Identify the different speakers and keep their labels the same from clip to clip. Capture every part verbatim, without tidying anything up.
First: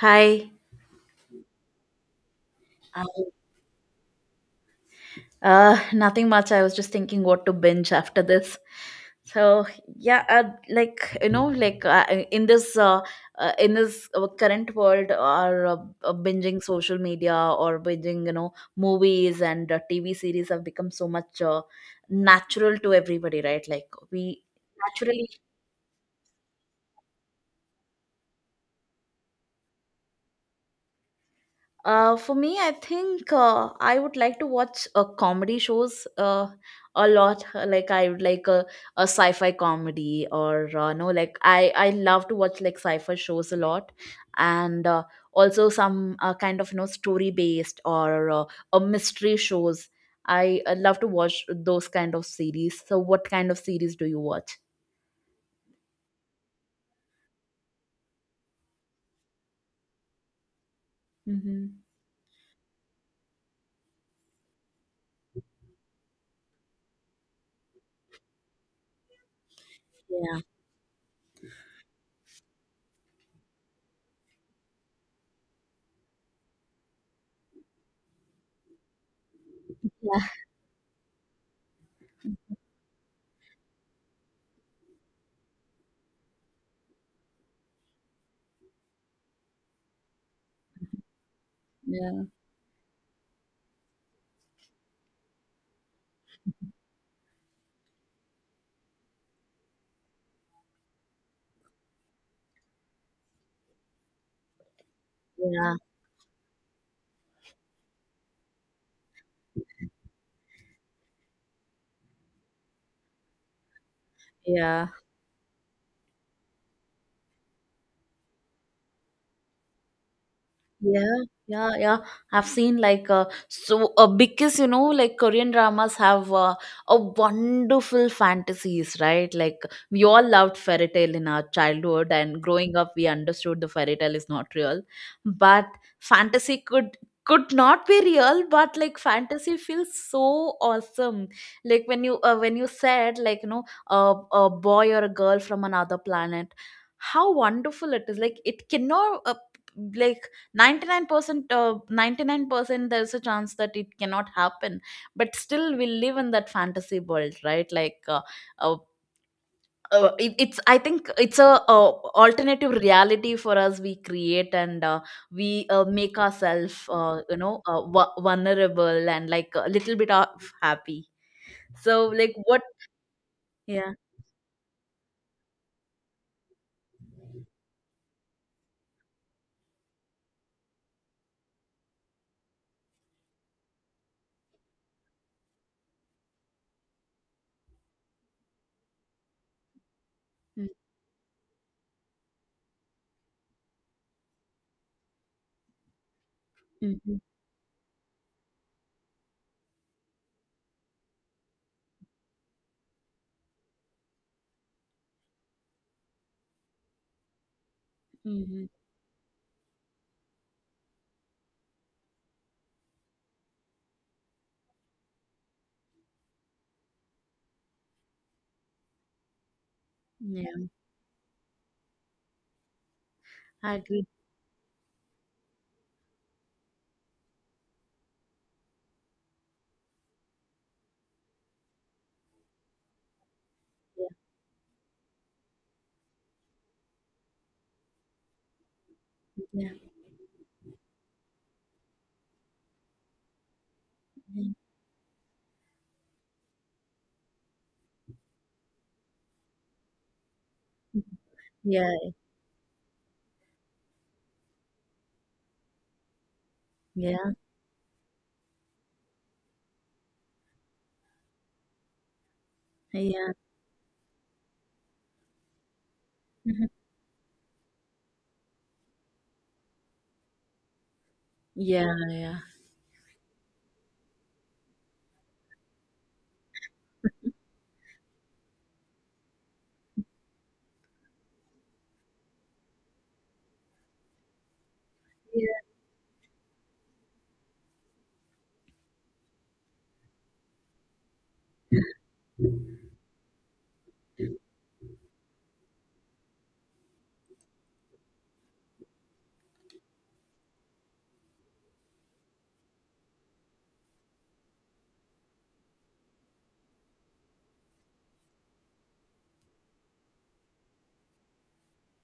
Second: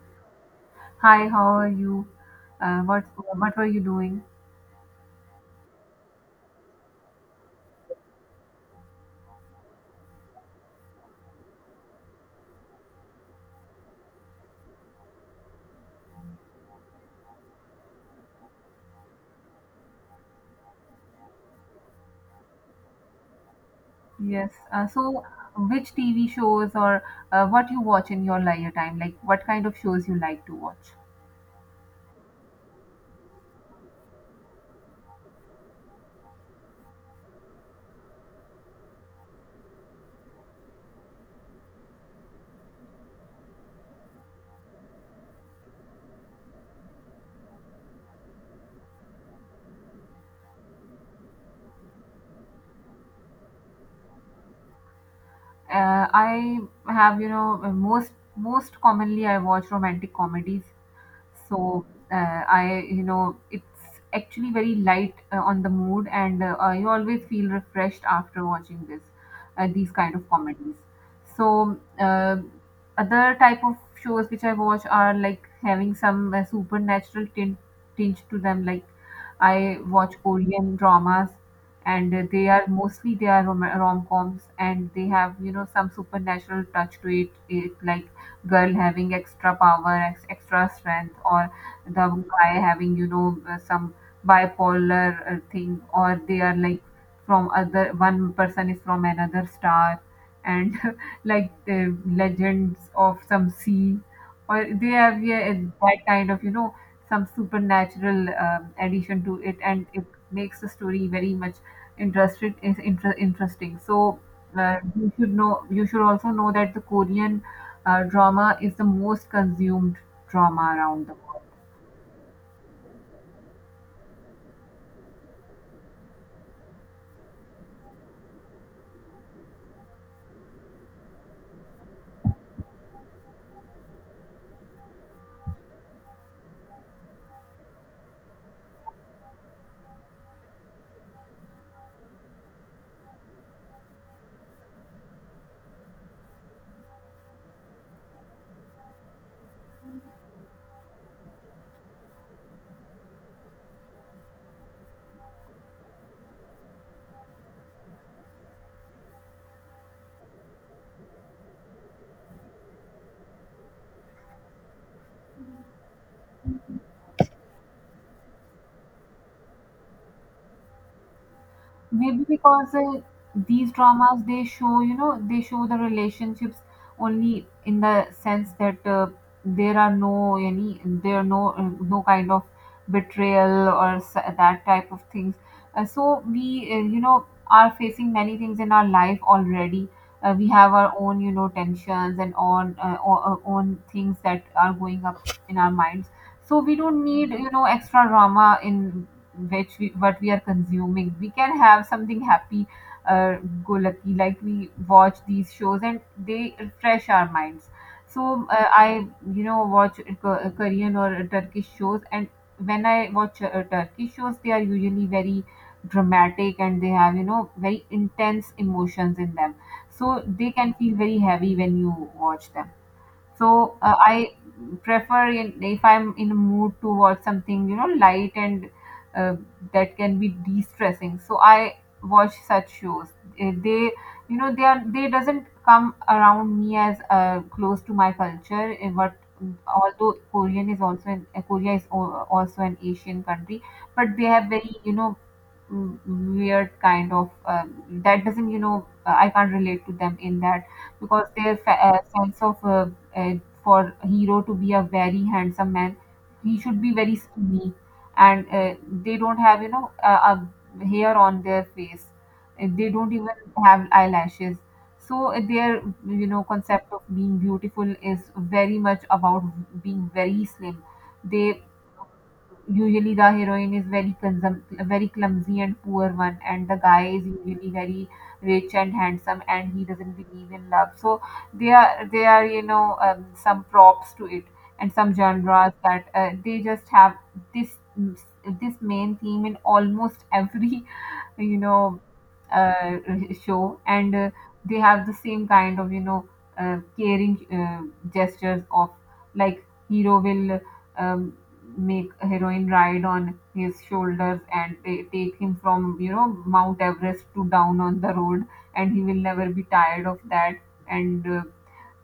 Speaker 1: Hi.
Speaker 2: Hi, how are you? Uh, what
Speaker 1: Hi.
Speaker 2: what were you doing?
Speaker 1: Uh, nothing much. I was just thinking what to binge after this. So yeah, uh, like you know, like uh, in this uh, uh, in this uh, current world, our uh, uh, binging social media or binging you know movies and uh, T V series have become so much uh, natural to everybody, right? Like we
Speaker 2: Yes. Uh, so,
Speaker 1: naturally.
Speaker 2: which T V shows or uh, what you watch in your leisure time? Like, what kind of shows you like to watch?
Speaker 1: Uh, for me, I think uh, I would like to watch uh, comedy shows uh, a lot. Uh, Like I would like a, a sci-fi comedy, or uh, no, like I I love to watch like sci-fi shows a lot, and uh, also some uh, kind of you know story based or uh, a mystery shows. I uh, love to watch those kind of series. So, what kind of series do you watch?
Speaker 2: Uh, I have, you know, most most commonly I watch romantic comedies. So
Speaker 1: Hmm.
Speaker 2: uh, I you know It's actually very light uh, on the mood, and uh, I always feel refreshed after watching this uh, these kind of
Speaker 1: Yeah.
Speaker 2: comedies. so uh, Other type of shows which I watch are like having some uh, supernatural tint, tinge to them, like I watch
Speaker 1: Yeah.
Speaker 2: Korean dramas, and uh, they are mostly they are rom- rom-coms, and they have, you know, some supernatural touch to it, it like girl having extra power, ex- extra strength, or the
Speaker 1: Yeah,
Speaker 2: guy having, you know, uh, some bipolar uh, thing, or they are like from other one person is from another star, and like the legends of some sea, or they have, yeah,
Speaker 1: yeah.
Speaker 2: uh, that kind of, you know, some supernatural um, addition to it, and it makes the story very much interested is inter- interesting. So uh,
Speaker 1: Yeah.
Speaker 2: you should know you should also know that the Korean uh, drama is the most consumed drama around the
Speaker 1: Yeah,
Speaker 2: world.
Speaker 1: yeah, yeah. I've seen like uh, so uh, because you know like Korean dramas have uh, a wonderful fantasies, right? Like we all loved fairy tale in our childhood, and growing up we understood the fairy tale is not real, but fantasy could could not be real, but like fantasy feels so awesome. Like when you uh, when you said, like, you know a, a boy or a girl from another planet, how wonderful it is. Like it cannot, uh, like, ninety-nine percent uh, ninety-nine percent there's a chance that it cannot happen, but still we live in that fantasy world, right? Like uh, uh, uh, it, it's, I think, it's a uh, alternative reality for us we create, and uh, we uh, make ourselves uh, you know uh, vu- vulnerable, and like a little bit of happy. So
Speaker 2: Maybe
Speaker 1: like what.
Speaker 2: because uh, these
Speaker 1: Yeah.
Speaker 2: dramas they show, you know, they show the relationships only in the sense that uh, there are no any there are no uh, no kind of betrayal or s- that type of things. Uh, so we uh, you know are facing many things in our life already. Uh, we have our own, you know, tensions and on uh, o- uh, own things that are going up in our minds, so we don't
Speaker 1: Mm-hmm.
Speaker 2: need, you know, extra drama in which we what we are consuming. We can have something happy uh, go lucky, like we watch these shows and they refresh our minds. so
Speaker 1: Mm-hmm.
Speaker 2: uh, i you know watch Ko- korean or Turkish shows, and when I watch uh, Turkish shows, they are usually very dramatic, and they have, you know, very intense emotions in them, so they
Speaker 1: Yeah,
Speaker 2: can feel very heavy when you watch them.
Speaker 1: I
Speaker 2: So uh,
Speaker 1: agree.
Speaker 2: I prefer in, if I'm in a mood to watch something, you know, light and uh, that can be de-stressing. So I watch such shows. Eh, They
Speaker 1: Yeah,
Speaker 2: you know they are they doesn't come around me as uh, close to my culture. eh, But
Speaker 1: yeah,
Speaker 2: although Korean is also an, eh, Korea is al- also an Asian country, but they have very, you know, mm, weird kind of um, that doesn't you know I can't relate to them in that because their
Speaker 1: yeah,
Speaker 2: fa- uh,
Speaker 1: yeah,
Speaker 2: sense of uh, uh, for a hero to be a very handsome man, he should be very
Speaker 1: yeah,
Speaker 2: skinny, and uh, they don't have, you know, uh, a hair on their face, and they don't even
Speaker 1: yeah,
Speaker 2: have eyelashes. So uh, their, you know, concept of being beautiful is very much about being very slim. They
Speaker 1: yeah,
Speaker 2: usually the heroine is very consum- very clumsy and poor one, and the guy is
Speaker 1: yeah.
Speaker 2: usually very rich and handsome, and he doesn't believe in love. So they are they are you know um, some props to it and some
Speaker 1: Yeah,
Speaker 2: genres that uh, they just have this this main theme in almost every you know uh, show. And uh, they have the same kind of, you know, uh, caring uh, gestures of like hero will um, make a heroine ride on his shoulders and they take him from, you know, Mount Everest to down on the road, and he will never be tired of that. and uh,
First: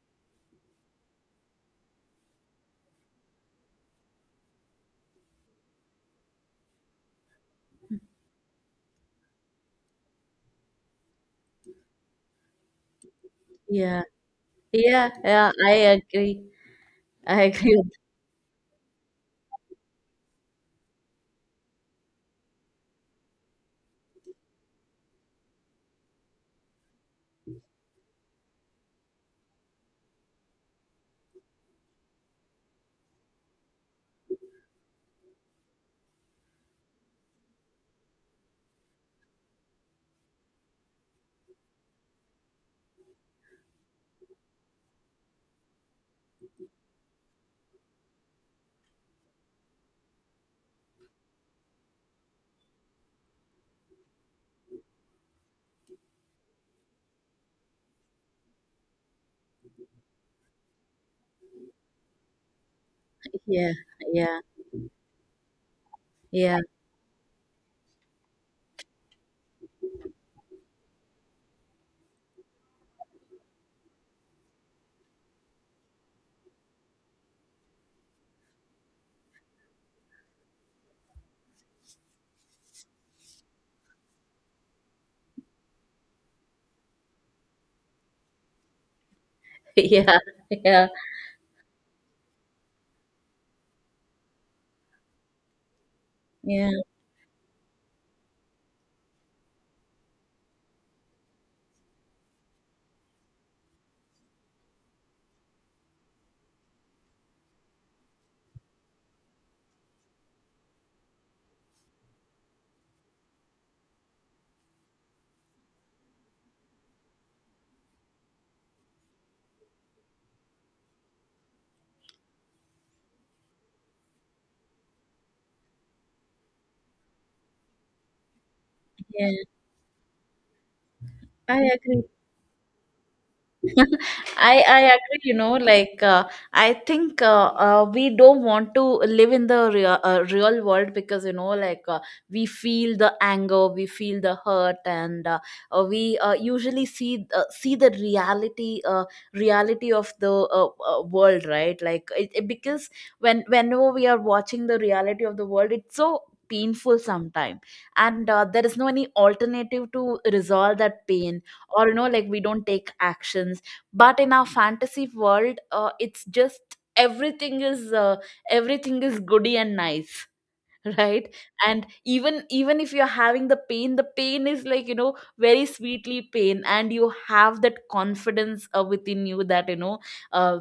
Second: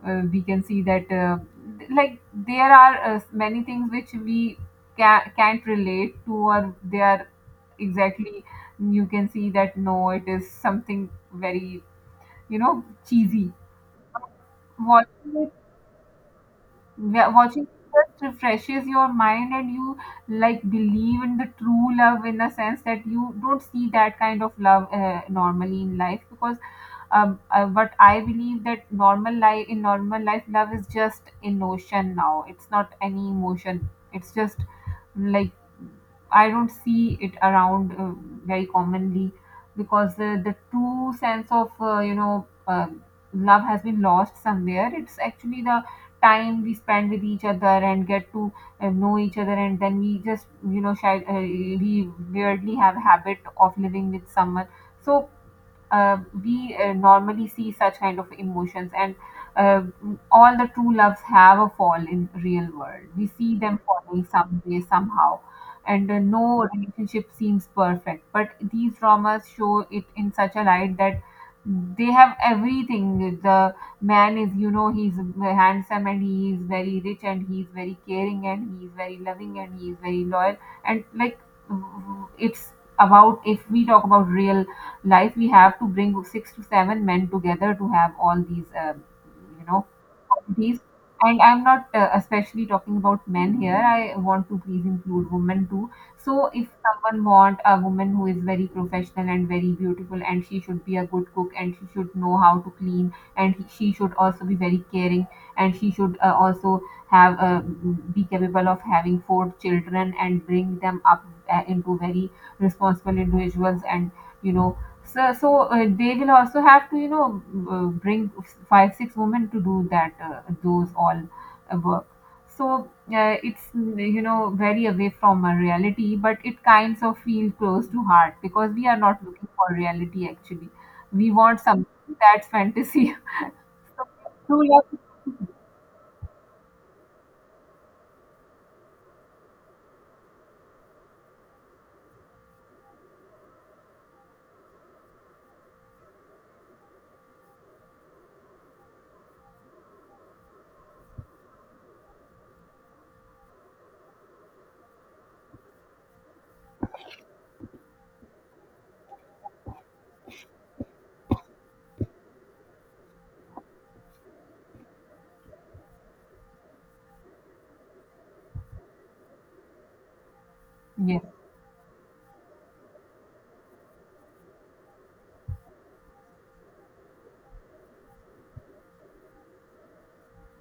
Speaker 2: uh, we can see that uh, th- like there are uh, many things which we ca- can't relate to, or they are exactly you can see that no it is something very, you know, cheesy.
Speaker 1: yeah, yeah.
Speaker 2: Watching
Speaker 1: Yeah,
Speaker 2: it
Speaker 1: I agree.
Speaker 2: wa-
Speaker 1: I
Speaker 2: watching
Speaker 1: agree. with-
Speaker 2: it just refreshes your mind, and you like believe in the true love in a sense that you don't see that kind of love uh, normally in life, because um, uh, but I believe that normal life in normal life, love is just in notion now. It's not any emotion. It's just like I don't see it around uh, very commonly because the, the true sense of uh, you know um love has been lost somewhere. It's actually the time we spend with each other and get to uh, know each other, and then we just you know shy, uh, we weirdly have a habit of living with someone. So uh, we uh, normally see such kind of emotions, and uh, all the true loves have a fall. In real world, we see
Speaker 1: Yeah,
Speaker 2: them falling
Speaker 1: yeah,
Speaker 2: someday somehow, and uh,
Speaker 1: yeah,
Speaker 2: no relationship seems perfect, but these dramas show it in such a light that they have everything. The man is, you know, he's handsome, and he is very rich, and he's very caring, and he's very loving, and he's very loyal. And like it's about if we talk about real life, we have to bring six to seven men together to have all these uh, you know
Speaker 1: yeah,
Speaker 2: these.
Speaker 1: yeah,
Speaker 2: And I'm not uh, especially talking about men here, I want to please include women too. So if
Speaker 1: yeah,
Speaker 2: someone want a woman who is very professional and very beautiful, and she should be a good cook, and she should know how to clean, and he- she should also be very caring, and she should uh, also have uh, be capable of having four children and bring them up uh, into very responsible individuals, and you know so, so uh, they will also have to, you know, uh, bring five, six women to do that, uh, those all uh, work. So uh, it's, mm, you know, very away from a reality, but it kinds of feel close to heart because we are not
Speaker 1: yeah.
Speaker 2: looking for reality actually. We
Speaker 1: I
Speaker 2: want something
Speaker 1: agree.
Speaker 2: that's fantasy. so,
Speaker 1: I
Speaker 2: true
Speaker 1: I
Speaker 2: love.
Speaker 1: agree, you know, like, uh, I think uh, uh, we don't want to live in the real, uh, real world, because, you know, like, uh, we feel the anger, we feel the hurt, and uh, uh, we uh, usually see uh, see the reality, uh, reality of the uh, uh, world, right? Like, it, it- because when whenever we are watching the reality of the world, it's so painful sometimes, and uh, there is no any alternative to resolve that pain, or you know like we don't take actions. But in our fantasy world, uh, it's just everything is, uh, everything is goody and nice,
Speaker 2: Yes.
Speaker 1: right? And even even if you're having the pain, the pain is like, you know very sweetly pain, and you have that confidence uh, within you, that you know, uh,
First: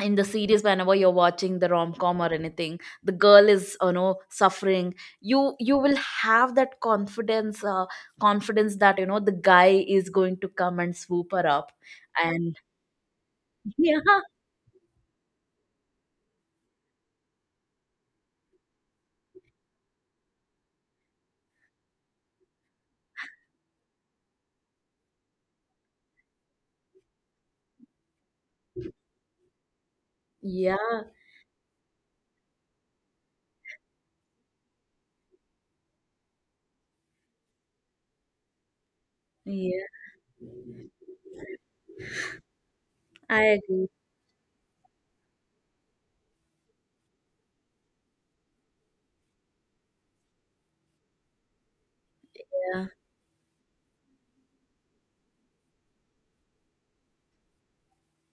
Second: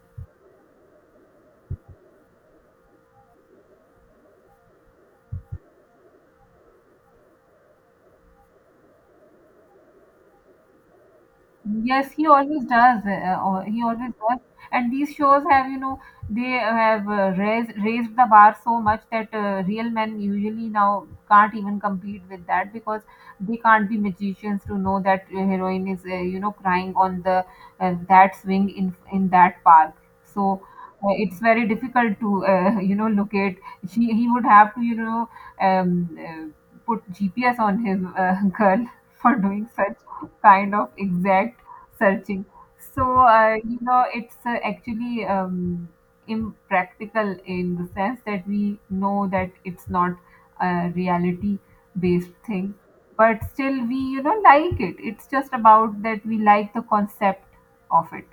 Speaker 1: in the series whenever you're watching the rom-com or anything, the girl is, you know suffering, you you will have that confidence, uh, confidence that you know the guy is going to come and swoop her up.
Speaker 2: Yes, he
Speaker 1: And
Speaker 2: always does. Uh, or he
Speaker 1: yeah.
Speaker 2: always does. And these shows have, you know, they have uh, raised raised the bar so much that uh, real men usually now can't even compete with that because they can't be magicians to know that uh, heroine is, uh, you know, crying on the uh, that swing in in that park. So
Speaker 1: Yeah,
Speaker 2: uh, it's very difficult to, uh, you know, locate. She He would have to, you know, um, uh, put G P S on his uh, girl for doing
Speaker 1: yeah,
Speaker 2: such kind of exact searching. So,
Speaker 1: I
Speaker 2: uh, you
Speaker 1: agree.
Speaker 2: know, it's uh, actually um, impractical in the sense that we know that it's not a reality based thing,
Speaker 1: Yeah.
Speaker 2: but still we, you know, like it. It's just about that we like the concept of it.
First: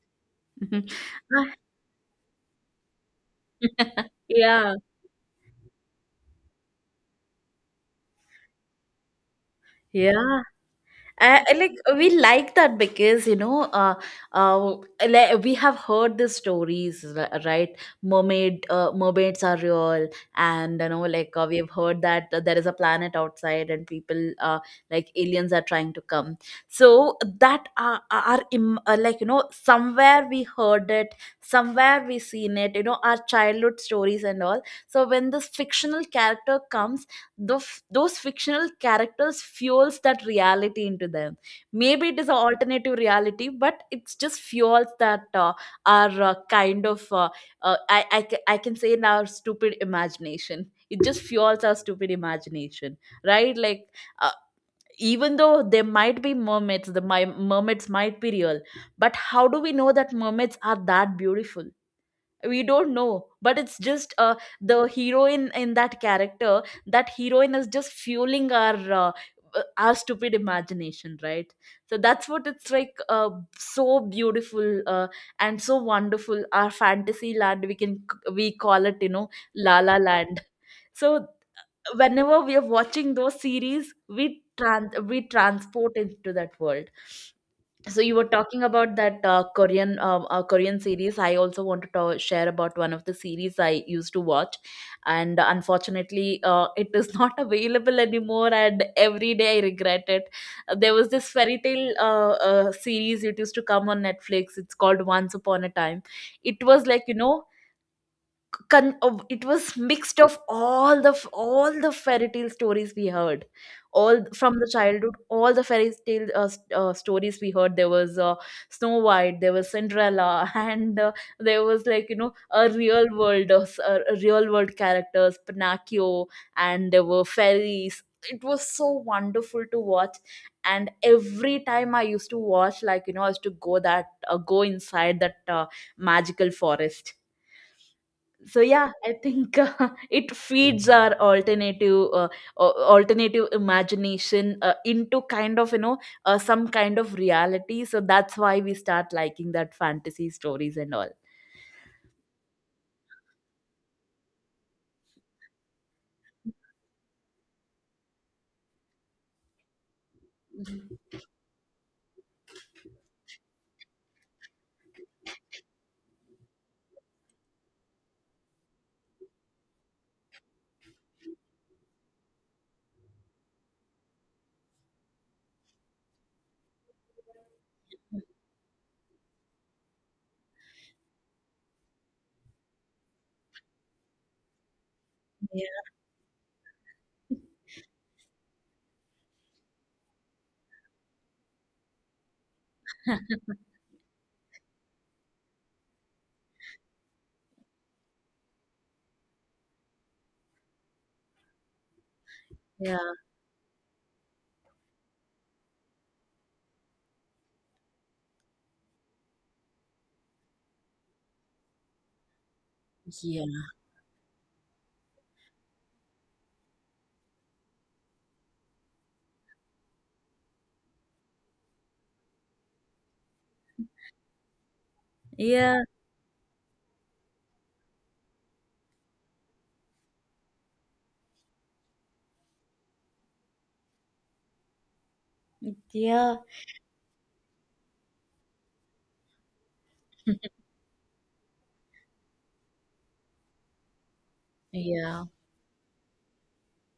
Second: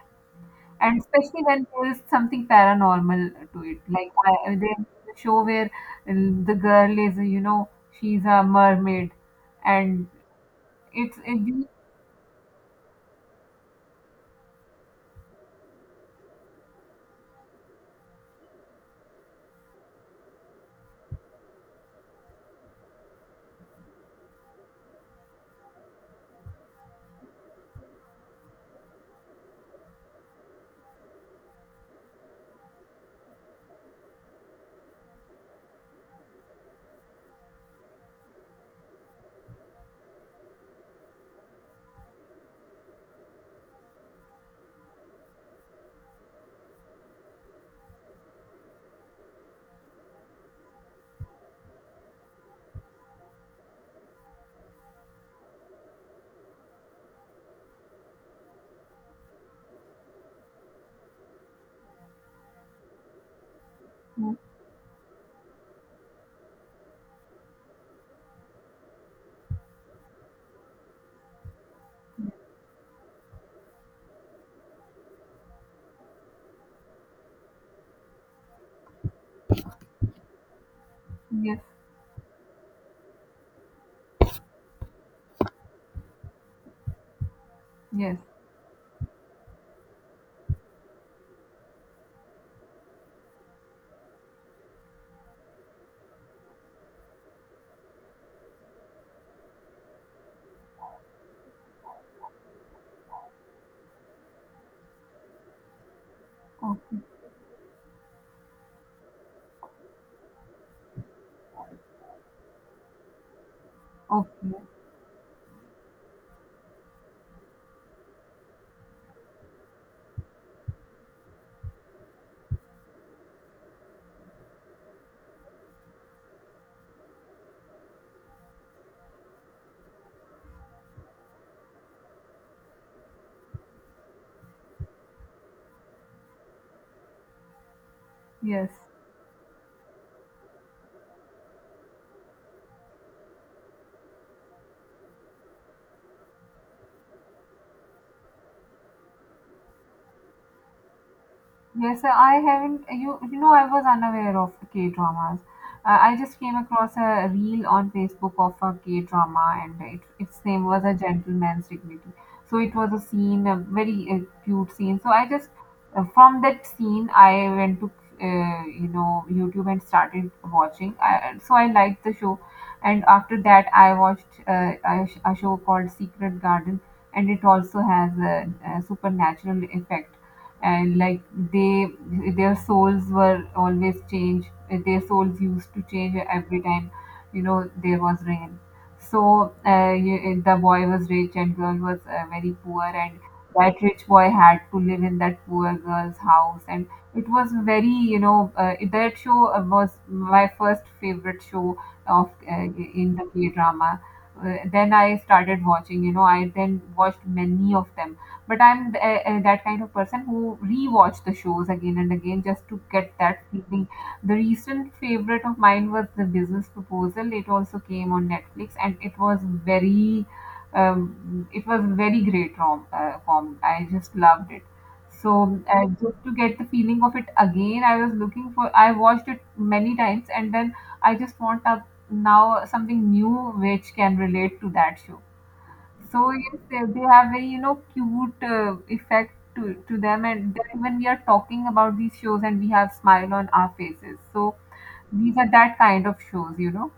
Speaker 2: And especially
Speaker 1: Ah.
Speaker 2: when there is something paranormal to it. Like I,
Speaker 1: Yeah,
Speaker 2: there's a show where uh, the girl is, you know, she's a mermaid and
Speaker 1: yeah.
Speaker 2: it's,
Speaker 1: I I
Speaker 2: it,
Speaker 1: like we like that, because, you know uh, uh, like, we have heard the stories, r- right? Mermaid uh, mermaids are real. And you know like, uh, we've heard that uh, there is a planet outside and people, uh, like aliens are trying to come. So that are, are im- uh, like, you know somewhere we heard it, somewhere we seen it. You know our childhood stories and all. So when this fictional character comes, the f- those fictional characters fuels that reality into them. Maybe it is an alternative reality, but it's just fuels that, uh, our, uh, kind of, uh, uh, I, I, ca- I can say, in our stupid imagination, it just fuels our stupid imagination, right? Like uh, even though there might be mermaids, the my, mermaids might be real. But how do we know that mermaids are that beautiful? We don't know. But it's just, uh, the heroine in that character, that heroine is just fueling our, uh, uh, our stupid imagination, right? So that's what it's like. Uh, so beautiful, uh, and so wonderful, our fantasy land. We can we call it, you know la la land. So
Speaker 2: yes,
Speaker 1: whenever we are watching those series, we trans we transport into that world. So you
Speaker 2: yes.
Speaker 1: were talking about that uh, Korean, uh, uh, Korean series. I also wanted to ta- share about one of the series I used to watch, and unfortunately, uh, it is not available anymore. And every day I regret it. There was this fairy tale, uh, uh, series. It used to come on Netflix. It's called Once Upon a Time. It was
Speaker 2: Okay.
Speaker 1: like, you know con- of- it was mixed of all the f- all the fairy tale stories we heard, all
Speaker 2: Okay.
Speaker 1: from the childhood, all the fairy tale, uh, s- uh, stories we heard. There was uh, Snow White, there was Cinderella, and uh, there was, like, you know a real world uh, s- uh, a real world characters, Pinocchio. And there were fairies. It was so wonderful to watch. And every time I used to watch, like, you know I used to go that uh, go inside that uh, magical forest. So
Speaker 2: Yes.
Speaker 1: yeah, I think uh, it feeds our alternative, uh, a- alternative imagination, uh, into kind of, you know uh, some kind of reality. So that's why we start liking that fantasy stories and all.
Speaker 2: Yes, sir, I haven't. You, you know, I was unaware of K dramas. Uh, I just came across a reel on Facebook of a K drama, and it, its name was A Gentleman's Dignity. So it was a scene, a very uh, cute scene. So I just, uh, from that scene, I went to, uh, you know, YouTube and started watching. I, so I liked the show, and after that, I watched uh, a, sh- a show called Secret Garden, and it also has a, a supernatural effect, and like they their souls were always changed, their souls
Speaker 1: Yeah.
Speaker 2: used to change every time you know there was rain. So uh, you- the boy was rich and girl was uh, very poor, and that rich boy had to live in that poor girl's house, and it was very you know uh, that show uh, was my first favorite show of uh,
Speaker 1: Yeah.
Speaker 2: in the K drama. Uh, then I started watching, you know, I then watched many of them, but i'm th- uh, uh, that kind of person who rewatch the shows again and again just to get that
Speaker 1: Yeah,
Speaker 2: feeling. The recent favorite of mine was The Business Proposal, it also came on Netflix, and it was very um, it was very great rom- uh, com, I just loved it. So
Speaker 1: yeah,
Speaker 2: uh, just to get the feeling of it again, I was looking for I watched it many times, and then I just want a, now something new which can relate to that show. So
Speaker 1: yeah.
Speaker 2: yes, they, they have very, you know, cute uh, effect to to them, and then when we are talking about these shows and we have smile on our faces, so
Speaker 1: Yeah.
Speaker 2: these are that kind of shows, you know.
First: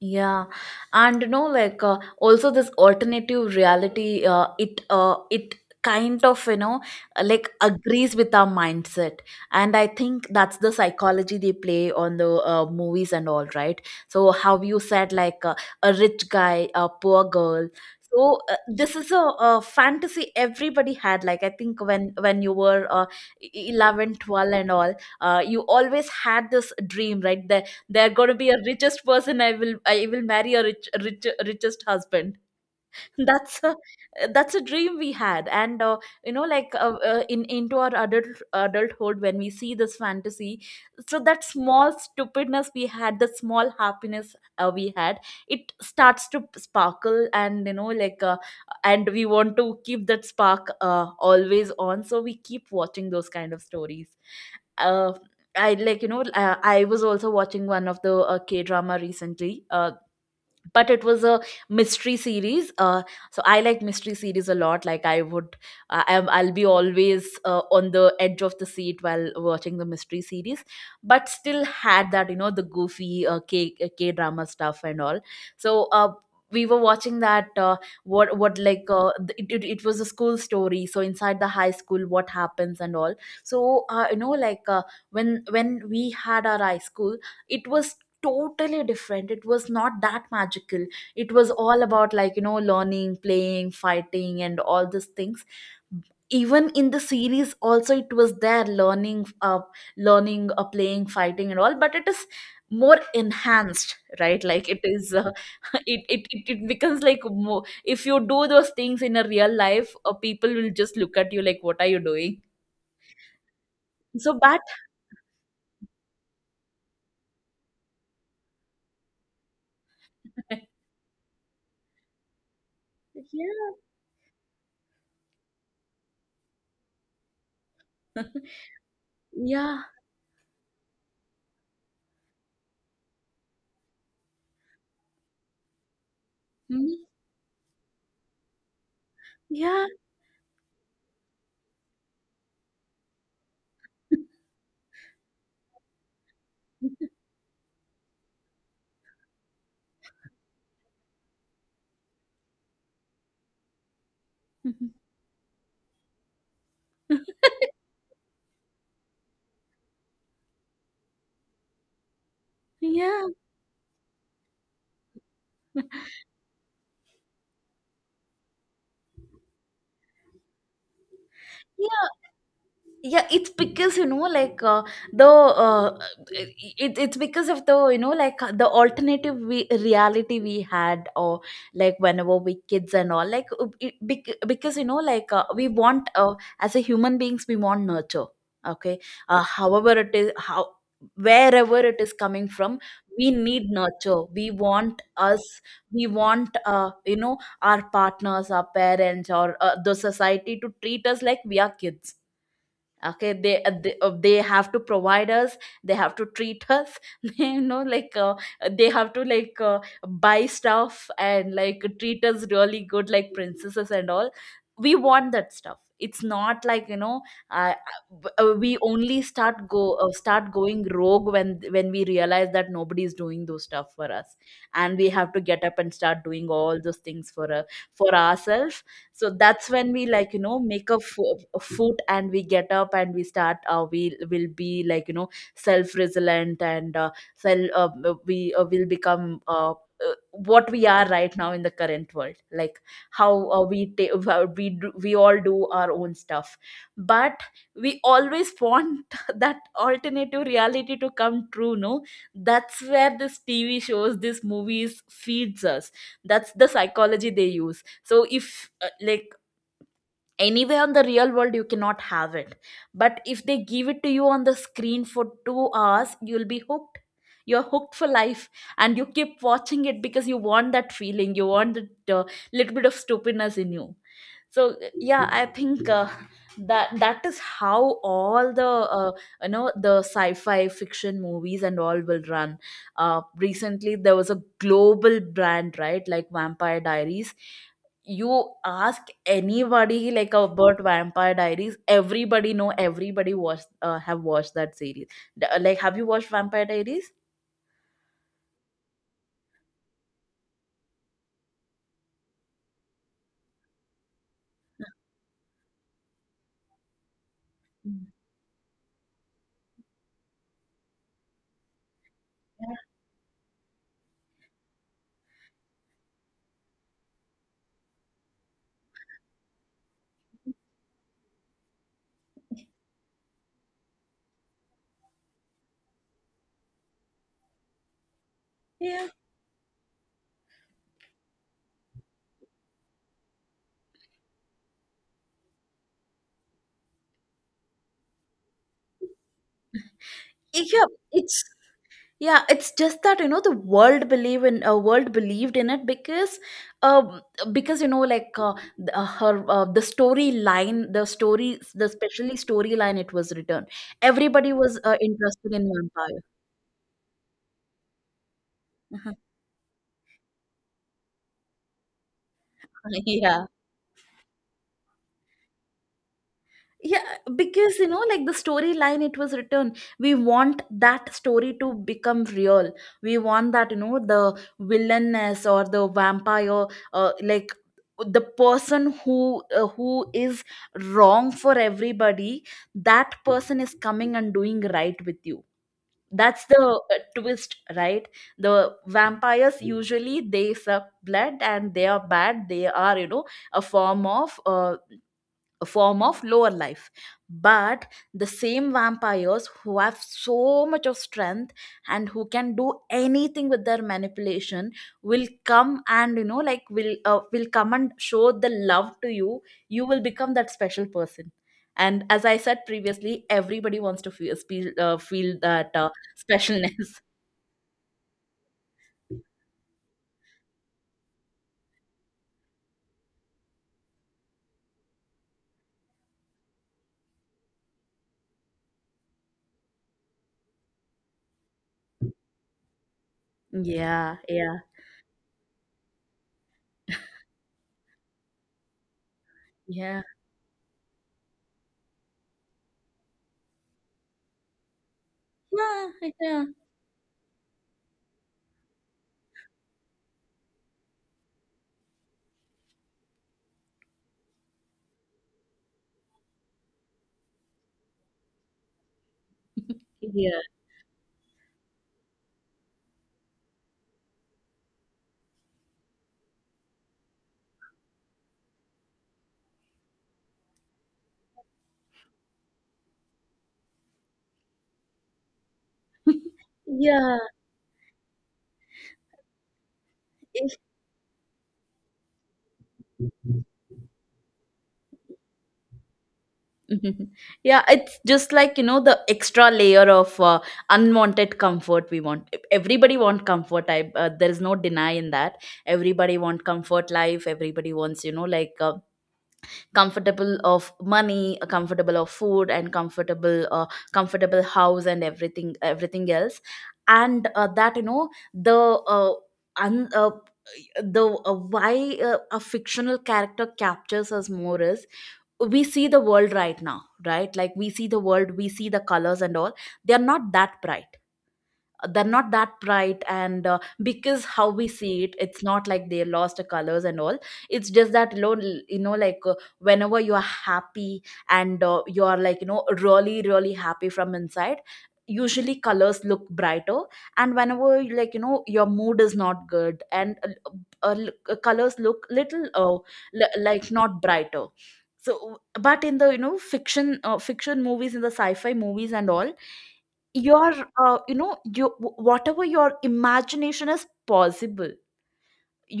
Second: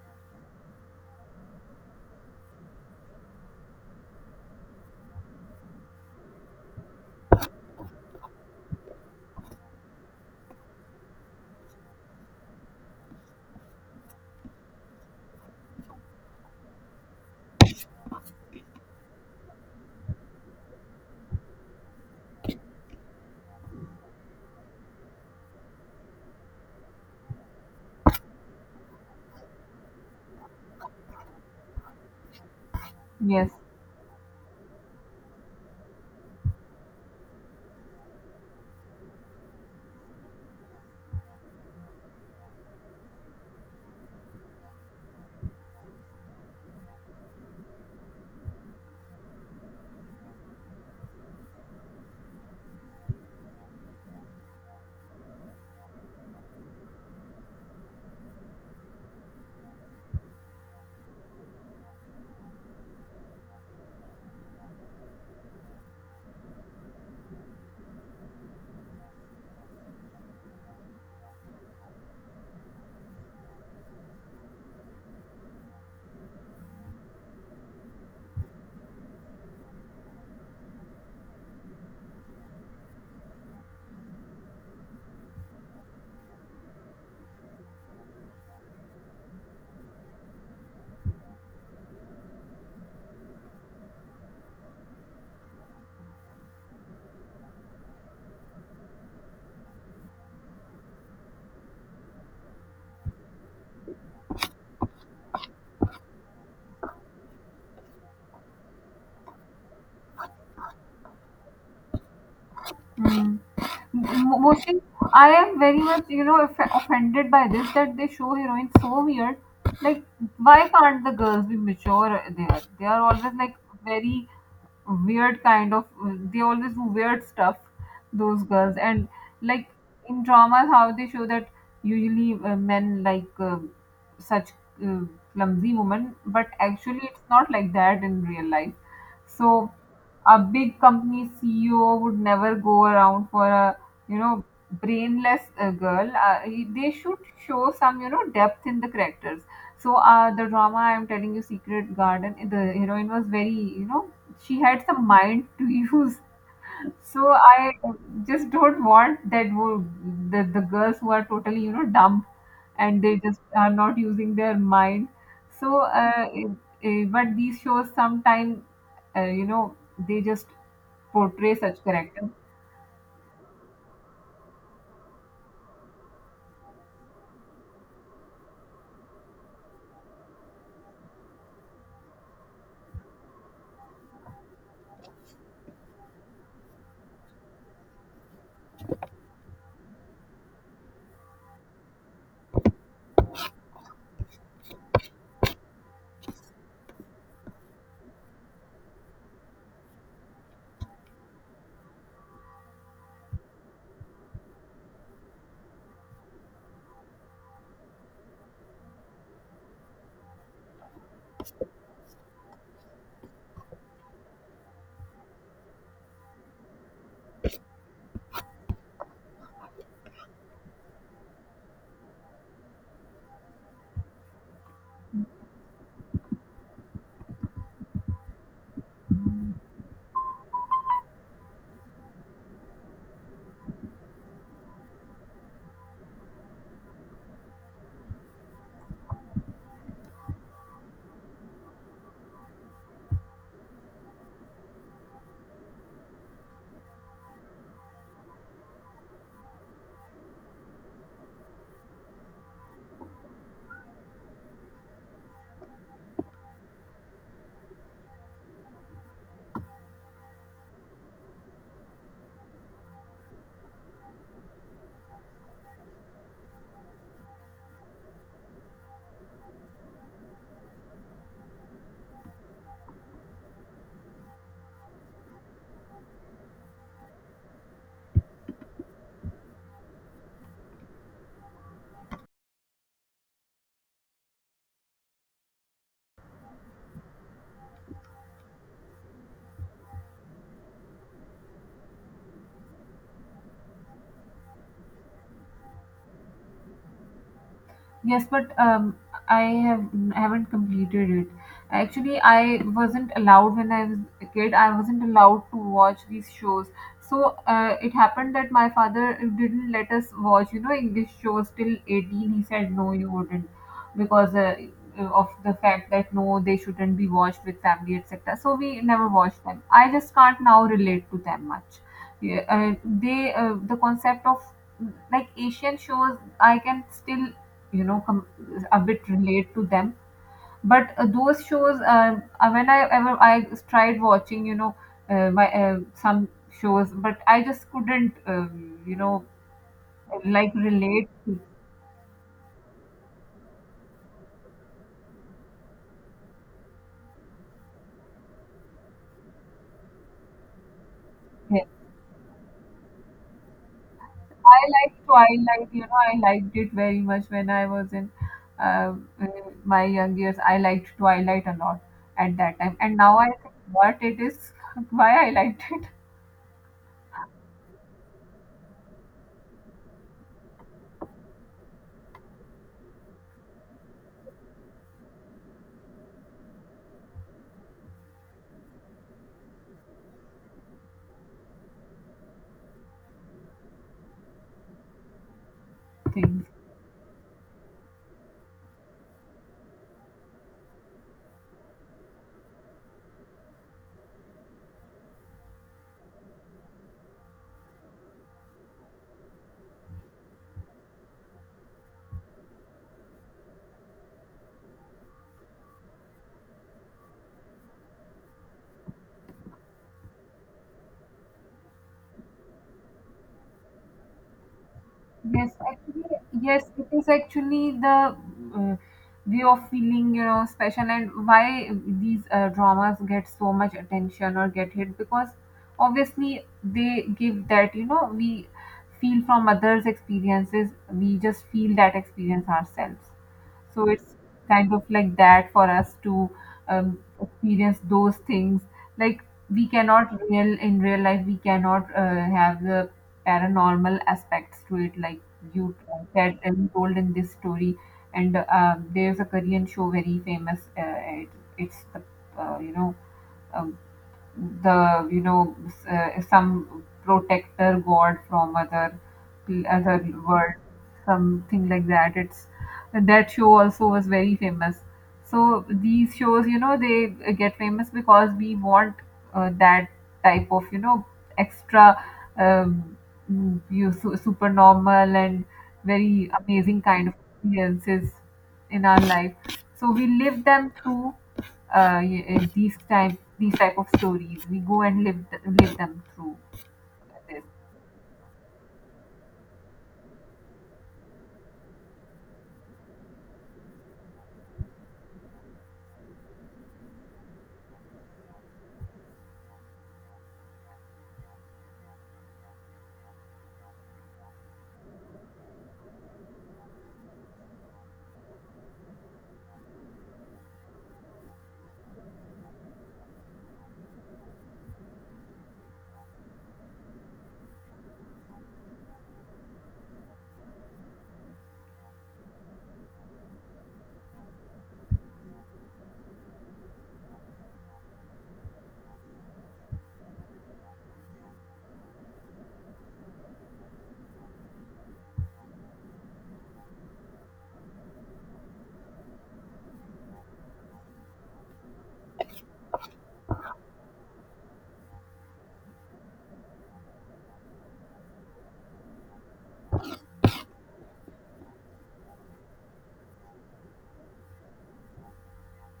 Speaker 1: Yeah, and, you know, like, uh, also this alternative reality, uh, it uh, it kind of, you know uh, like, agrees with our mindset, and I think that's the psychology they play on the, uh, movies and all, right? So how you said, like, uh, a rich guy, a poor girl. So uh, this is a, a fantasy everybody had. Like I think when when you were, uh, e-, eleven, twelve and all, uh, you always had this dream, right? They're going to be a richest person, I will, i will marry a rich, rich richest husband.
Speaker 2: Yes.
Speaker 1: that's a that's a dream we had. And uh, you know like, uh, uh, in into our adult adulthood, when we see this fantasy, so that small stupidness we had, the small happiness uh, we had, it starts to sparkle. And you know like, uh, and we want to keep that spark uh, always on, so we keep watching those kind of stories. uh, I like, you know uh, I was also watching one of the uh, K drama recently. Uh, but it was a mystery series. Uh, so i like mystery series a lot. Like I would, I, I'm- I'll be always uh, on the edge of the seat while watching the mystery series, but still had that, you know the goofy uh, k k drama stuff and all. So uh, we were watching that, uh, what what, like, uh, th- it, it, it was a school story. So inside the high school, what happens and all. So uh, you know like, uh, when when we had our high school, it was totally different. It was not that magical. It was all about, like, you know learning, playing, fighting, and all these things. Even in the series also it was there, learning uh learning, uh, playing, fighting, and all, but it is more enhanced, right? Like it is uh, it, it it it becomes like more. If you do those things in a real life, uh, people will just look at you like, what are you doing.
Speaker 2: Mm.
Speaker 1: So but
Speaker 2: Mostly, I am very much, you know, off- offended by this that they show heroines so weird. Like, why can't the girls be mature? They are, they are always like
Speaker 1: yeah.
Speaker 2: very weird kind of. They always do weird stuff. Those girls and like
Speaker 1: Yeah.
Speaker 2: in dramas, how they show that usually uh, men like uh, such uh, clumsy women, but actually
Speaker 1: Mm,
Speaker 2: it's not like that in real life. So
Speaker 1: yeah.
Speaker 2: a big company C E O would never go around for a you know brainless uh, girl. Uh, he- they should show some you know depth in the characters. So uh, the drama I'm telling you, Secret Garden, the heroine was very you know she had some mind to use. So I just don't want that wo- the, the girls who are totally you know dumb and they
Speaker 1: Yeah.
Speaker 2: just are not using their mind. So, uh, eh, eh, but these shows sometimes uh, you know they just portray such
Speaker 1: Yeah.
Speaker 2: characters.
Speaker 1: Yeah, it's because you know like uh, the uh, it, it's because of the you know like uh, the alternative we, reality we had, or like whenever we kids and all like uh, it, bec- because you know like uh, we want uh, as a human beings we want nurture. Okay. Uh, however it is, how wherever it is coming from, we need nurture. We want us, we want uh, you know our partners, our parents, or uh, the society to treat us like we are kids. Okay. They uh, they, uh, they have to provide us. They have to treat us you know like uh, they have to like uh, buy stuff and like treat us really good like princesses and all. We want that stuff. It's not like you know uh, uh, we only start go uh, start going rogue when when we realize that nobody is doing those stuff for us, and we have to get up and start doing all those things for uh, for ourselves. So that's when we like you know make a fo- a foot, and we get up, and we start uh, we will be like you know self resilient, and uh, self uh, we uh, will become uh, uh, what we are right now in the current world, like how uh, we ta- how we do, we all do our own stuff. But we always want that alternative reality to come true, no? That's where this tv shows, this movies feeds us. That's the psychology they use. So if uh, like anywhere on the real world, you cannot have it. But if they give it to you on the screen for two hours, you'll be hooked. You're hooked for life. And you keep watching it because you want that feeling. You want that uh, little bit of stupidness in you. So yeah, I think uh, that that is how all the uh, you know the sci-fi fiction movies and all will run. Uh, recently there was a global brand, right, like Vampire Diaries. You ask anybody like about Vampire Diaries, everybody know, everybody watched uh, have watched that series. D- like, have you watched Vampire Diaries?
Speaker 2: Yes, but um, I have haven't completed it. Actually, I wasn't allowed when I was a kid. I wasn't allowed to watch these shows. So uh, it
Speaker 1: Mm.
Speaker 2: happened that my father didn't let us watch, you know, English shows till eighteen. He said
Speaker 1: Yeah.
Speaker 2: no, you wouldn't, because uh, of the fact that no, they shouldn't be watched with family, et cetera. So we never watched them. I just can't now relate to them much. Yeah, uh, they uh, the concept of like Asian shows, I can still you know com- a bit
Speaker 1: Yeah,
Speaker 2: relate to them, but uh, those shows um, uh, when i ever i tried watching, you know, uh, my uh, some shows, but I just couldn't, um, you know, like
Speaker 1: yeah,
Speaker 2: relate
Speaker 1: it's
Speaker 2: to
Speaker 1: yeah, it's just that you know the world believe in, uh, world believed in it, because um, because you know like uh, the, uh, her uh, the storyline, the story,
Speaker 2: them.
Speaker 1: the especially storyline it was written. Everybody
Speaker 2: I
Speaker 1: was
Speaker 2: liked
Speaker 1: uh, interested
Speaker 2: Twilight,
Speaker 1: in
Speaker 2: you know, I
Speaker 1: vampire.
Speaker 2: liked it very much when I was in uh, uh, my young years. I liked Twilight a lot at that time, and now I
Speaker 1: Yeah.
Speaker 2: think what it is, why I liked it
Speaker 1: Yeah, because you know, like the storyline it was written, we want that story to become real. We want that, you know, the villainess or the vampire, uh, like the person who uh, who is wrong for everybody, that person is coming and doing right with you. That's
Speaker 2: thing.
Speaker 1: the uh, twist, right? The vampires usually they suck blood, and they are bad. They are you know a form of uh, a form of lower life. But the same vampires who have so much of strength and who can do anything with their manipulation, will come and you know like, will uh, will come and show the love to you. You will become that special person. And as I said previously, everybody wants to feel feel, uh, feel
Speaker 2: Yes,
Speaker 1: that uh,
Speaker 2: actually, yes, it
Speaker 1: specialness.
Speaker 2: is actually the uh, way of feeling, you know, special and why these uh, dramas get so much attention or get hit because obviously they give that, you know, we feel from others' experiences, we just feel that experience ourselves. So it's
Speaker 1: Yeah, yeah,
Speaker 2: kind of like that for us to um, experience those things. Like we
Speaker 1: yeah,
Speaker 2: cannot real in real life, we cannot uh, have the paranormal aspects to it. Like you said
Speaker 1: yeah,
Speaker 2: and told in this story, and uh, there's a Korean show very famous. Uh, it, it's the uh, you know. Um, the, you know, s- uh, some protector god from other other
Speaker 1: yeah,
Speaker 2: world, something like that. It's that show also was very famous. So these shows, you know, they uh, get famous because we want uh, that type of, you know, extra, um, mm, you su- super normal and very amazing kind of
Speaker 1: yeah,
Speaker 2: experiences in our life. So we live
Speaker 1: yeah.
Speaker 2: them through uh, y- uh, these type these type of stories. We go and live th- live them through.
Speaker 1: Mhm.
Speaker 2: This.
Speaker 1: Yeah, it's just like, you know, the extra layer of uh, unwanted comfort we want. E- Everybody want comfort. I, uh, there is no denying that. Everybody want comfort life. Everybody wants, you know, like uh, comfortable of money, uh, comfortable of food, and comfortable, uh, comfortable house, and everything, everything else. And uh, that, you know, the, uh, un, uh, the uh, why uh, a fictional character captures us more is, we see the world right now, right? Like, we see the world, we see the colors and all. They are not that bright. They're not that bright. And uh, because how we see it, it's not like they lost the colors and all. It's just that, you know, l- you know like uh, whenever you are happy and uh, you are like you know really really happy from inside, usually colors look brighter. And whenever you like, you know your mood is not good, and uh, uh, l- uh, colors look little uh, li- like not brighter. So but in the you know fiction uh, fiction movies, in the sci-fi movies and all, your uh, you know you whatever your imagination is possible.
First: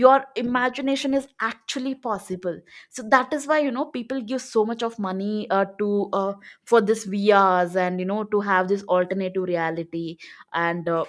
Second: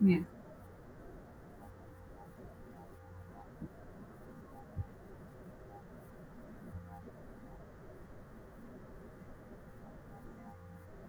Speaker 2: Yes.
Speaker 1: imagination is actually possible. So that is why you know people give so much of money uh, to uh, for this vrs, and you know to have this alternative reality, and uh,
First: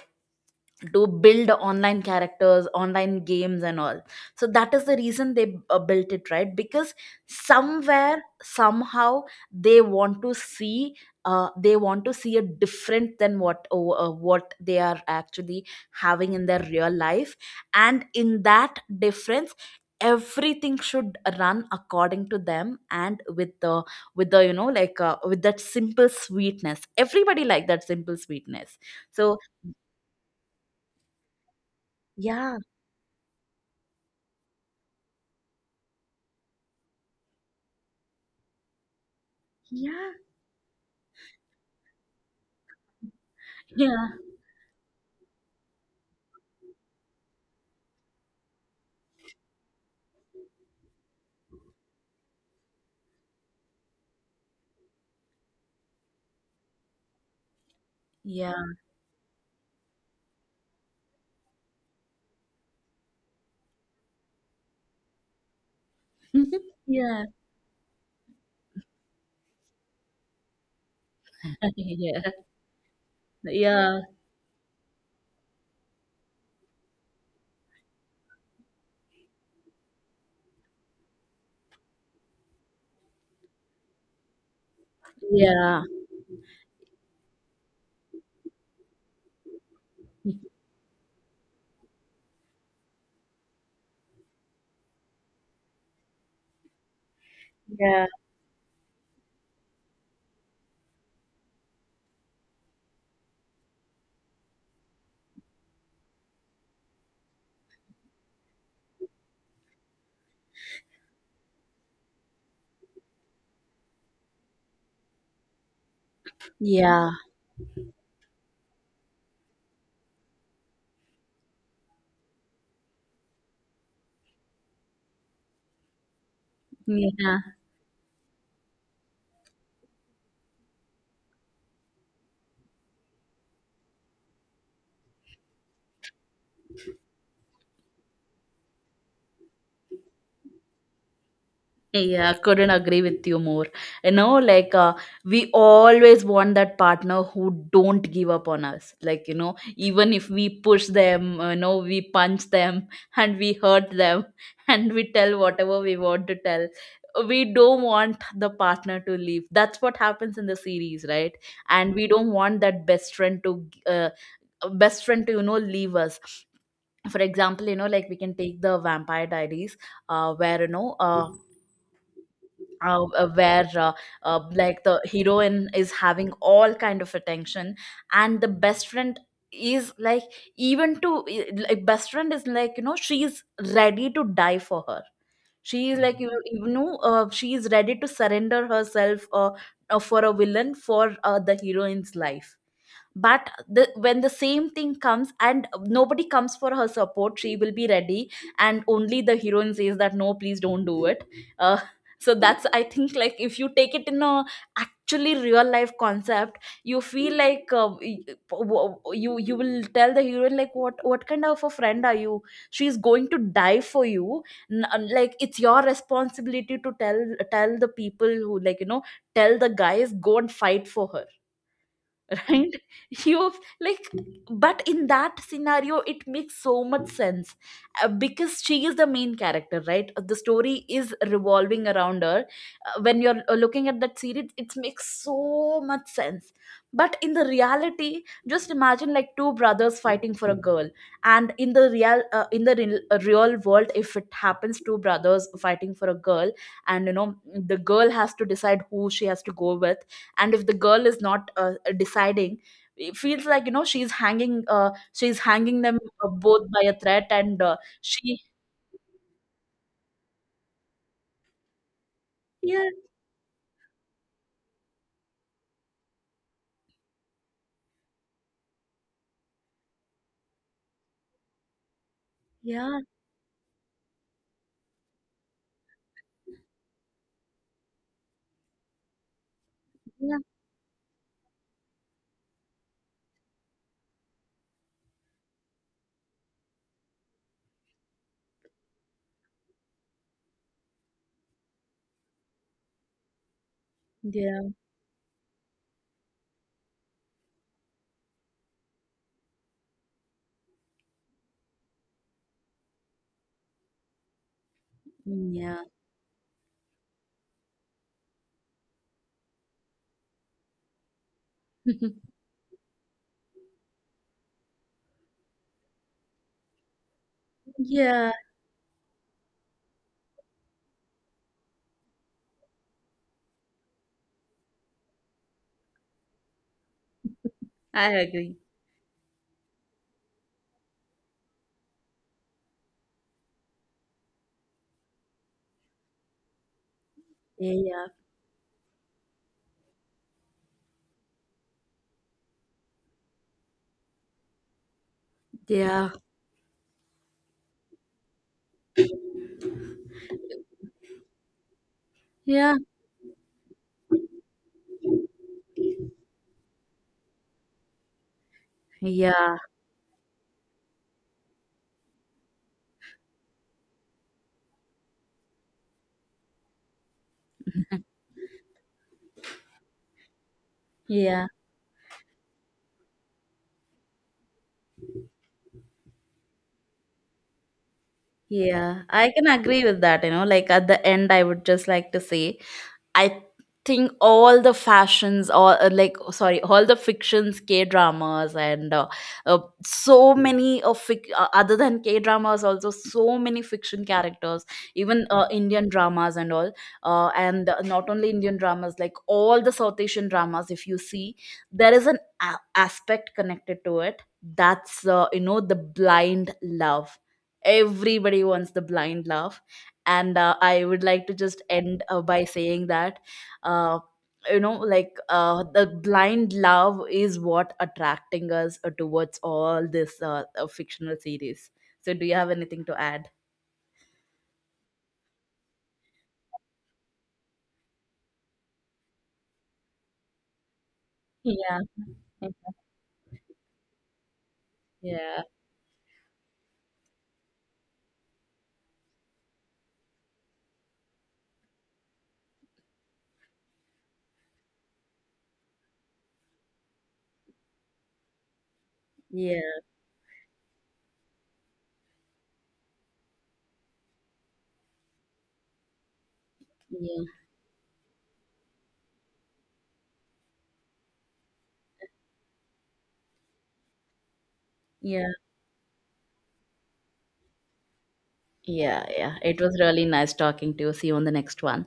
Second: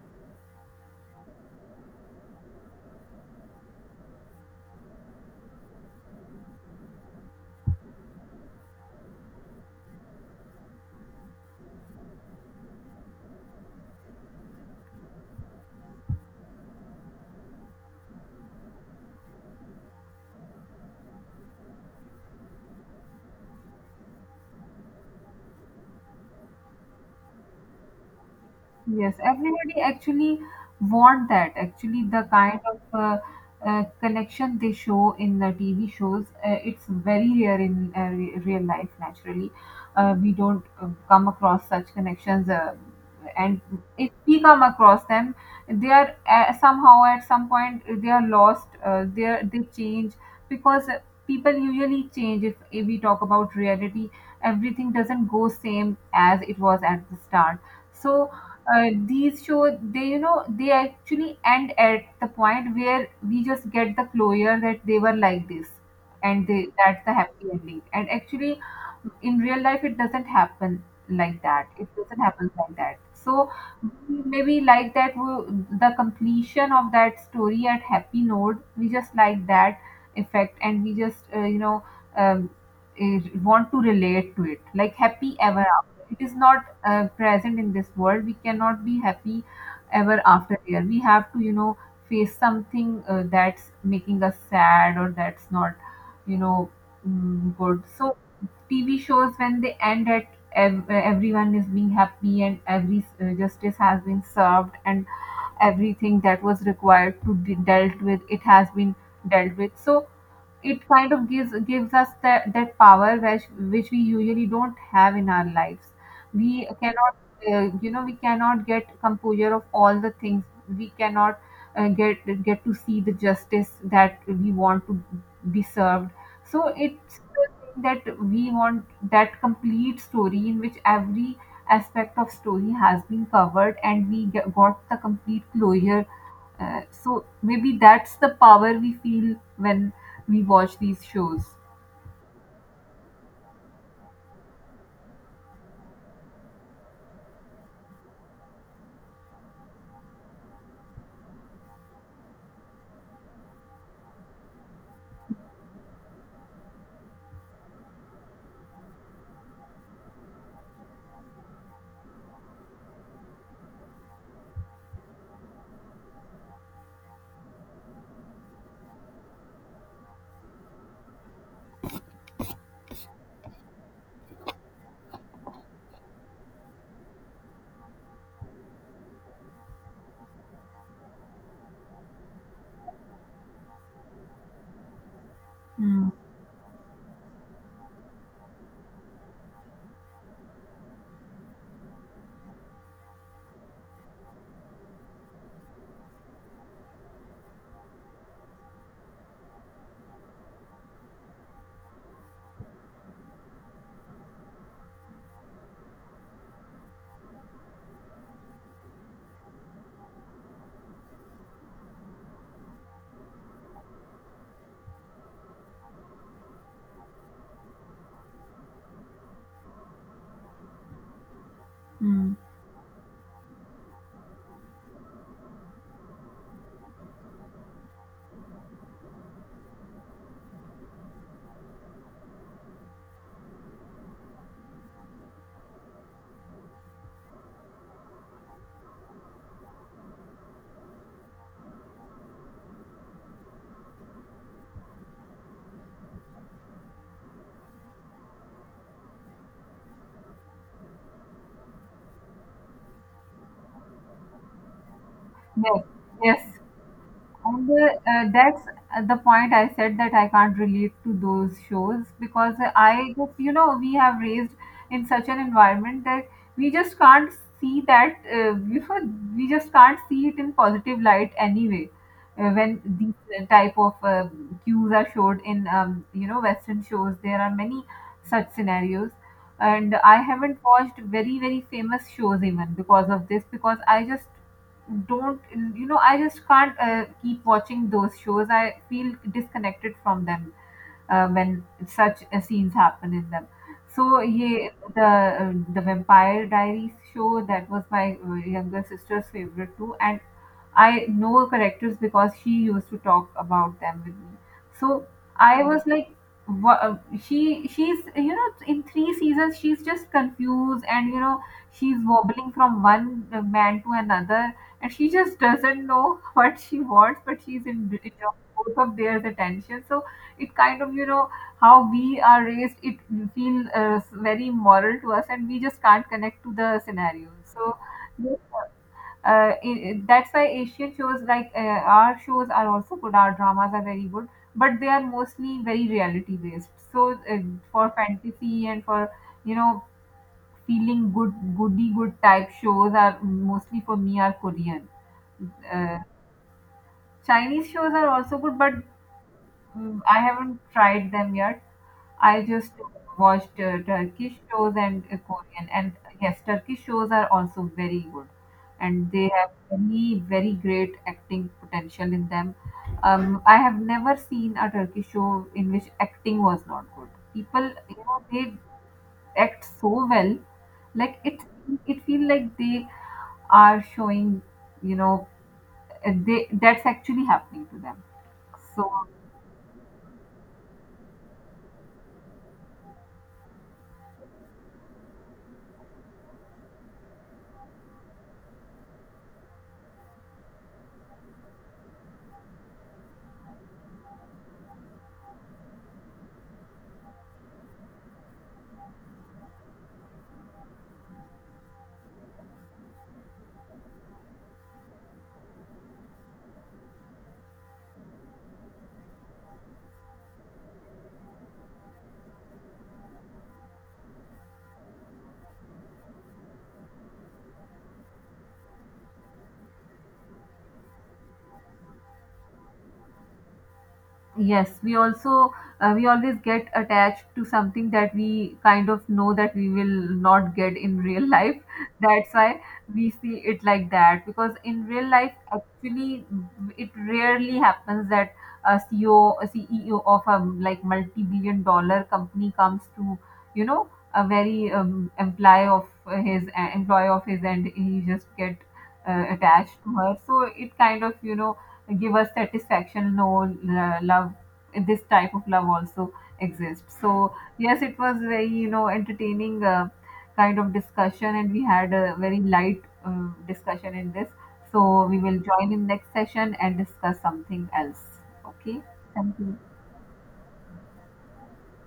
Speaker 1: to build online characters, online games, and all. So that is the reason they uh, built it, right? Because somewhere, somehow, they want to see, uh, they want to see a different than what oh, uh, what they are actually having in their real life. And in that difference, everything should run according to them, and with the, with the you know like, uh, with that simple sweetness. Everybody like that simple sweetness.
Speaker 2: Yes,
Speaker 1: So
Speaker 2: everybody actually want that. Actually, the
Speaker 1: yeah,
Speaker 2: kind of uh, uh, connection they show in the T V shows, uh, it's very rare in uh, re- real life. Naturally,
Speaker 1: yeah.
Speaker 2: uh, we don't uh, come across such connections, uh, and
Speaker 1: Yeah.
Speaker 2: if we come across them, they are uh, somehow at some point they are lost. Uh, they are, they change because people usually change. If, if we talk about reality, everything doesn't go same as it was at the start. So
Speaker 1: Yeah.
Speaker 2: uh, these show they, you know, they actually end at the point where we just get the closure that they were like this, and they that's the
Speaker 1: Yeah.
Speaker 2: happy ending, and actually in real life it doesn't happen like that, it
Speaker 1: Yeah.
Speaker 2: doesn't
Speaker 1: Yeah.
Speaker 2: happen like that. So
Speaker 1: Yeah.
Speaker 2: maybe like that wo- the completion of that story at happy note, we just like that effect, and we just uh, you know, um, eh, want to relate to it like happy ever after. It is not uh, present in this world. We cannot be happy ever after there. We have to, you know, face something uh, that's making us sad or that's not, you know, mm, good.
Speaker 1: Yeah.
Speaker 2: So TV shows when they end at ev- uh, everyone is being happy and every uh, justice has been served and everything that was required to be dealt with, it has been dealt with, so it kind of gives gives us that, that power which which we usually don't have in our lives. We
Speaker 1: Yeah.
Speaker 2: cannot uh, you know, we cannot get composure of all the things. We cannot uh, get get to see the justice that we want to be served. So it's
Speaker 1: Yeah.
Speaker 2: that we want that complete story in which every aspect of story has been covered and we get, got the complete closure. Uh, so maybe that's the power we feel when we watch these shows.
Speaker 1: Yeah. Couldn't agree with you more. You know, like uh, we always want that partner who don't give up on us. Like, you know, even if we push them, uh, you know, we punch them and we hurt them, and we tell whatever we want to tell. We don't want the partner to leave. That's what happens in the series, right? And we don't want that best friend to uh, best friend to you know leave us. For example, you know like, we can take the Vampire Diaries, uh where, you know uh uh, uh, where uh, uh, like the heroine is having all kind of attention, and the best friend is like, even to like, best friend is like, you know she's ready to die for her. She is
Speaker 2: Mm,
Speaker 1: like, you, you know uh, she is ready to surrender herself uh, uh, for a villain, for uh, the heroine's life. But the when the same thing comes and nobody comes for her support, she will be ready, and only the heroine says that no, please don't do it. uh, so that's, I think, like, if you take it in a, actually, real life concept, you feel like uh, y- w- you you will tell the heroine like, what what kind of a friend are you? She's going to die for you. N- uh, like, it's your responsibility to tell tell the people who like, you know tell the guys, go and fight for her,
Speaker 2: mm.
Speaker 1: right? you like But in that scenario it makes so much sense, uh, because she is the main character, right? Uh, the story is revolving around her. Uh, when you're uh, looking at that series, it makes so much sense. But in the reality, just imagine like two brothers fighting for a girl. And in the real uh, in the real, uh, real world, if it happens, two brothers fighting for a girl, and you know the girl has to decide who she has to go with. And if the girl is not uh, deciding, it feels like, you know she's hanging uh, she's hanging
Speaker 2: Yes,
Speaker 1: them uh,
Speaker 2: yes,
Speaker 1: both by a thread, and
Speaker 2: and
Speaker 1: uh,
Speaker 2: uh, uh,
Speaker 1: she...
Speaker 2: that's uh, the point I said that I can't relate to those shows because
Speaker 1: Yeah,
Speaker 2: I just, you know, we have raised in such an environment that we just can't see that, uh, you know, we just can't see it in positive light anyway. Uh, when
Speaker 1: yeah,
Speaker 2: these type of uh, cues are showed in, um, you know, Western shows, there are many such scenarios. And I
Speaker 1: yeah,
Speaker 2: haven't watched very, very famous shows even because of this, because I just don't, you know, I just can't uh, keep watching those shows. I feel disconnected from them uh, when such uh, scenes happen in them. So
Speaker 1: yeah,
Speaker 2: yeah, the uh, the Vampire Diaries show, that was my uh, younger sister's favorite too, and I know characters because she used to talk about them with me. So I
Speaker 1: yeah.
Speaker 2: was like, wha- uh, she she's you know, in three seasons she's just confused, and you know, she's wobbling from one uh, man to another, and she just doesn't know what she wants, but she's in, in
Speaker 1: Yeah,
Speaker 2: both of their attention. So it kind of, you know, how we are raised, it feel uh, very moral to us, and we just can't connect to the scenario. So
Speaker 1: I agree.
Speaker 2: uh, i- i- that's why Asian shows, like uh, our shows are also good, our dramas are very good, but they are mostly very reality based. So uh, for
Speaker 1: Yeah,
Speaker 2: fantasy and for, you know, feeling good, goody good type shows are mostly for me are Korean. uh,
Speaker 1: yeah,
Speaker 2: Chinese shows are also good, but Mm, I haven't tried them yet. I just
Speaker 1: yeah,
Speaker 2: watched uh, Turkish shows and uh, Korean. And yes, Turkish shows are also very good, and they have
Speaker 1: yeah.
Speaker 2: many very great acting potential in them. Um, I have never seen a Turkish show in which acting was not good. People, you know, they act so well, like it.
Speaker 1: Yeah,
Speaker 2: It feel like they are showing, you know, uh, they that's actually happening to them. So
Speaker 1: yeah, I can agree with that. You know, like at the end, I would just like to say, I think all the fashions, all uh, like, oh, sorry, all the fictions, K dramas, and uh, uh, so many of fic- uh, other than K dramas, also so many fiction characters, even uh, Indian dramas and all. Uh, and uh, not only Indian dramas, like all the South Asian dramas, if you see, there is an a- aspect connected to it. That's uh, you know the blind love. Everybody wants the blind love. And uh, I would like to just end uh, by saying that, uh, you know like uh, the blind love is what attracting us uh, towards all this uh, uh, fictional series. So do you have anything to add?
Speaker 2: yes, we also uh, we always get attached to something that we kind of know that we will not get in real life.
Speaker 1: Yeah,
Speaker 2: That's why we see it like that, because in real life,
Speaker 1: yeah,
Speaker 2: actually, it rarely happens that a C E O, C E O of a like multi-billion dollar company comes to, you know, a very um, employee of his, uh, employee of his, and he just get uh, attached
Speaker 1: yeah,
Speaker 2: to her. So it kind of, you know, give us satisfaction. No, l- love, this type of love also exists.
Speaker 1: yeah,
Speaker 2: So yes, it was very, you know, entertaining uh, kind of discussion, and we had a very light, um, discussion in this. So we
Speaker 1: yeah,
Speaker 2: will join in next session and discuss something else. Okay.
Speaker 1: yeah. Yeah,
Speaker 2: Thank you.
Speaker 1: it was really nice talking to you. See you on the next one.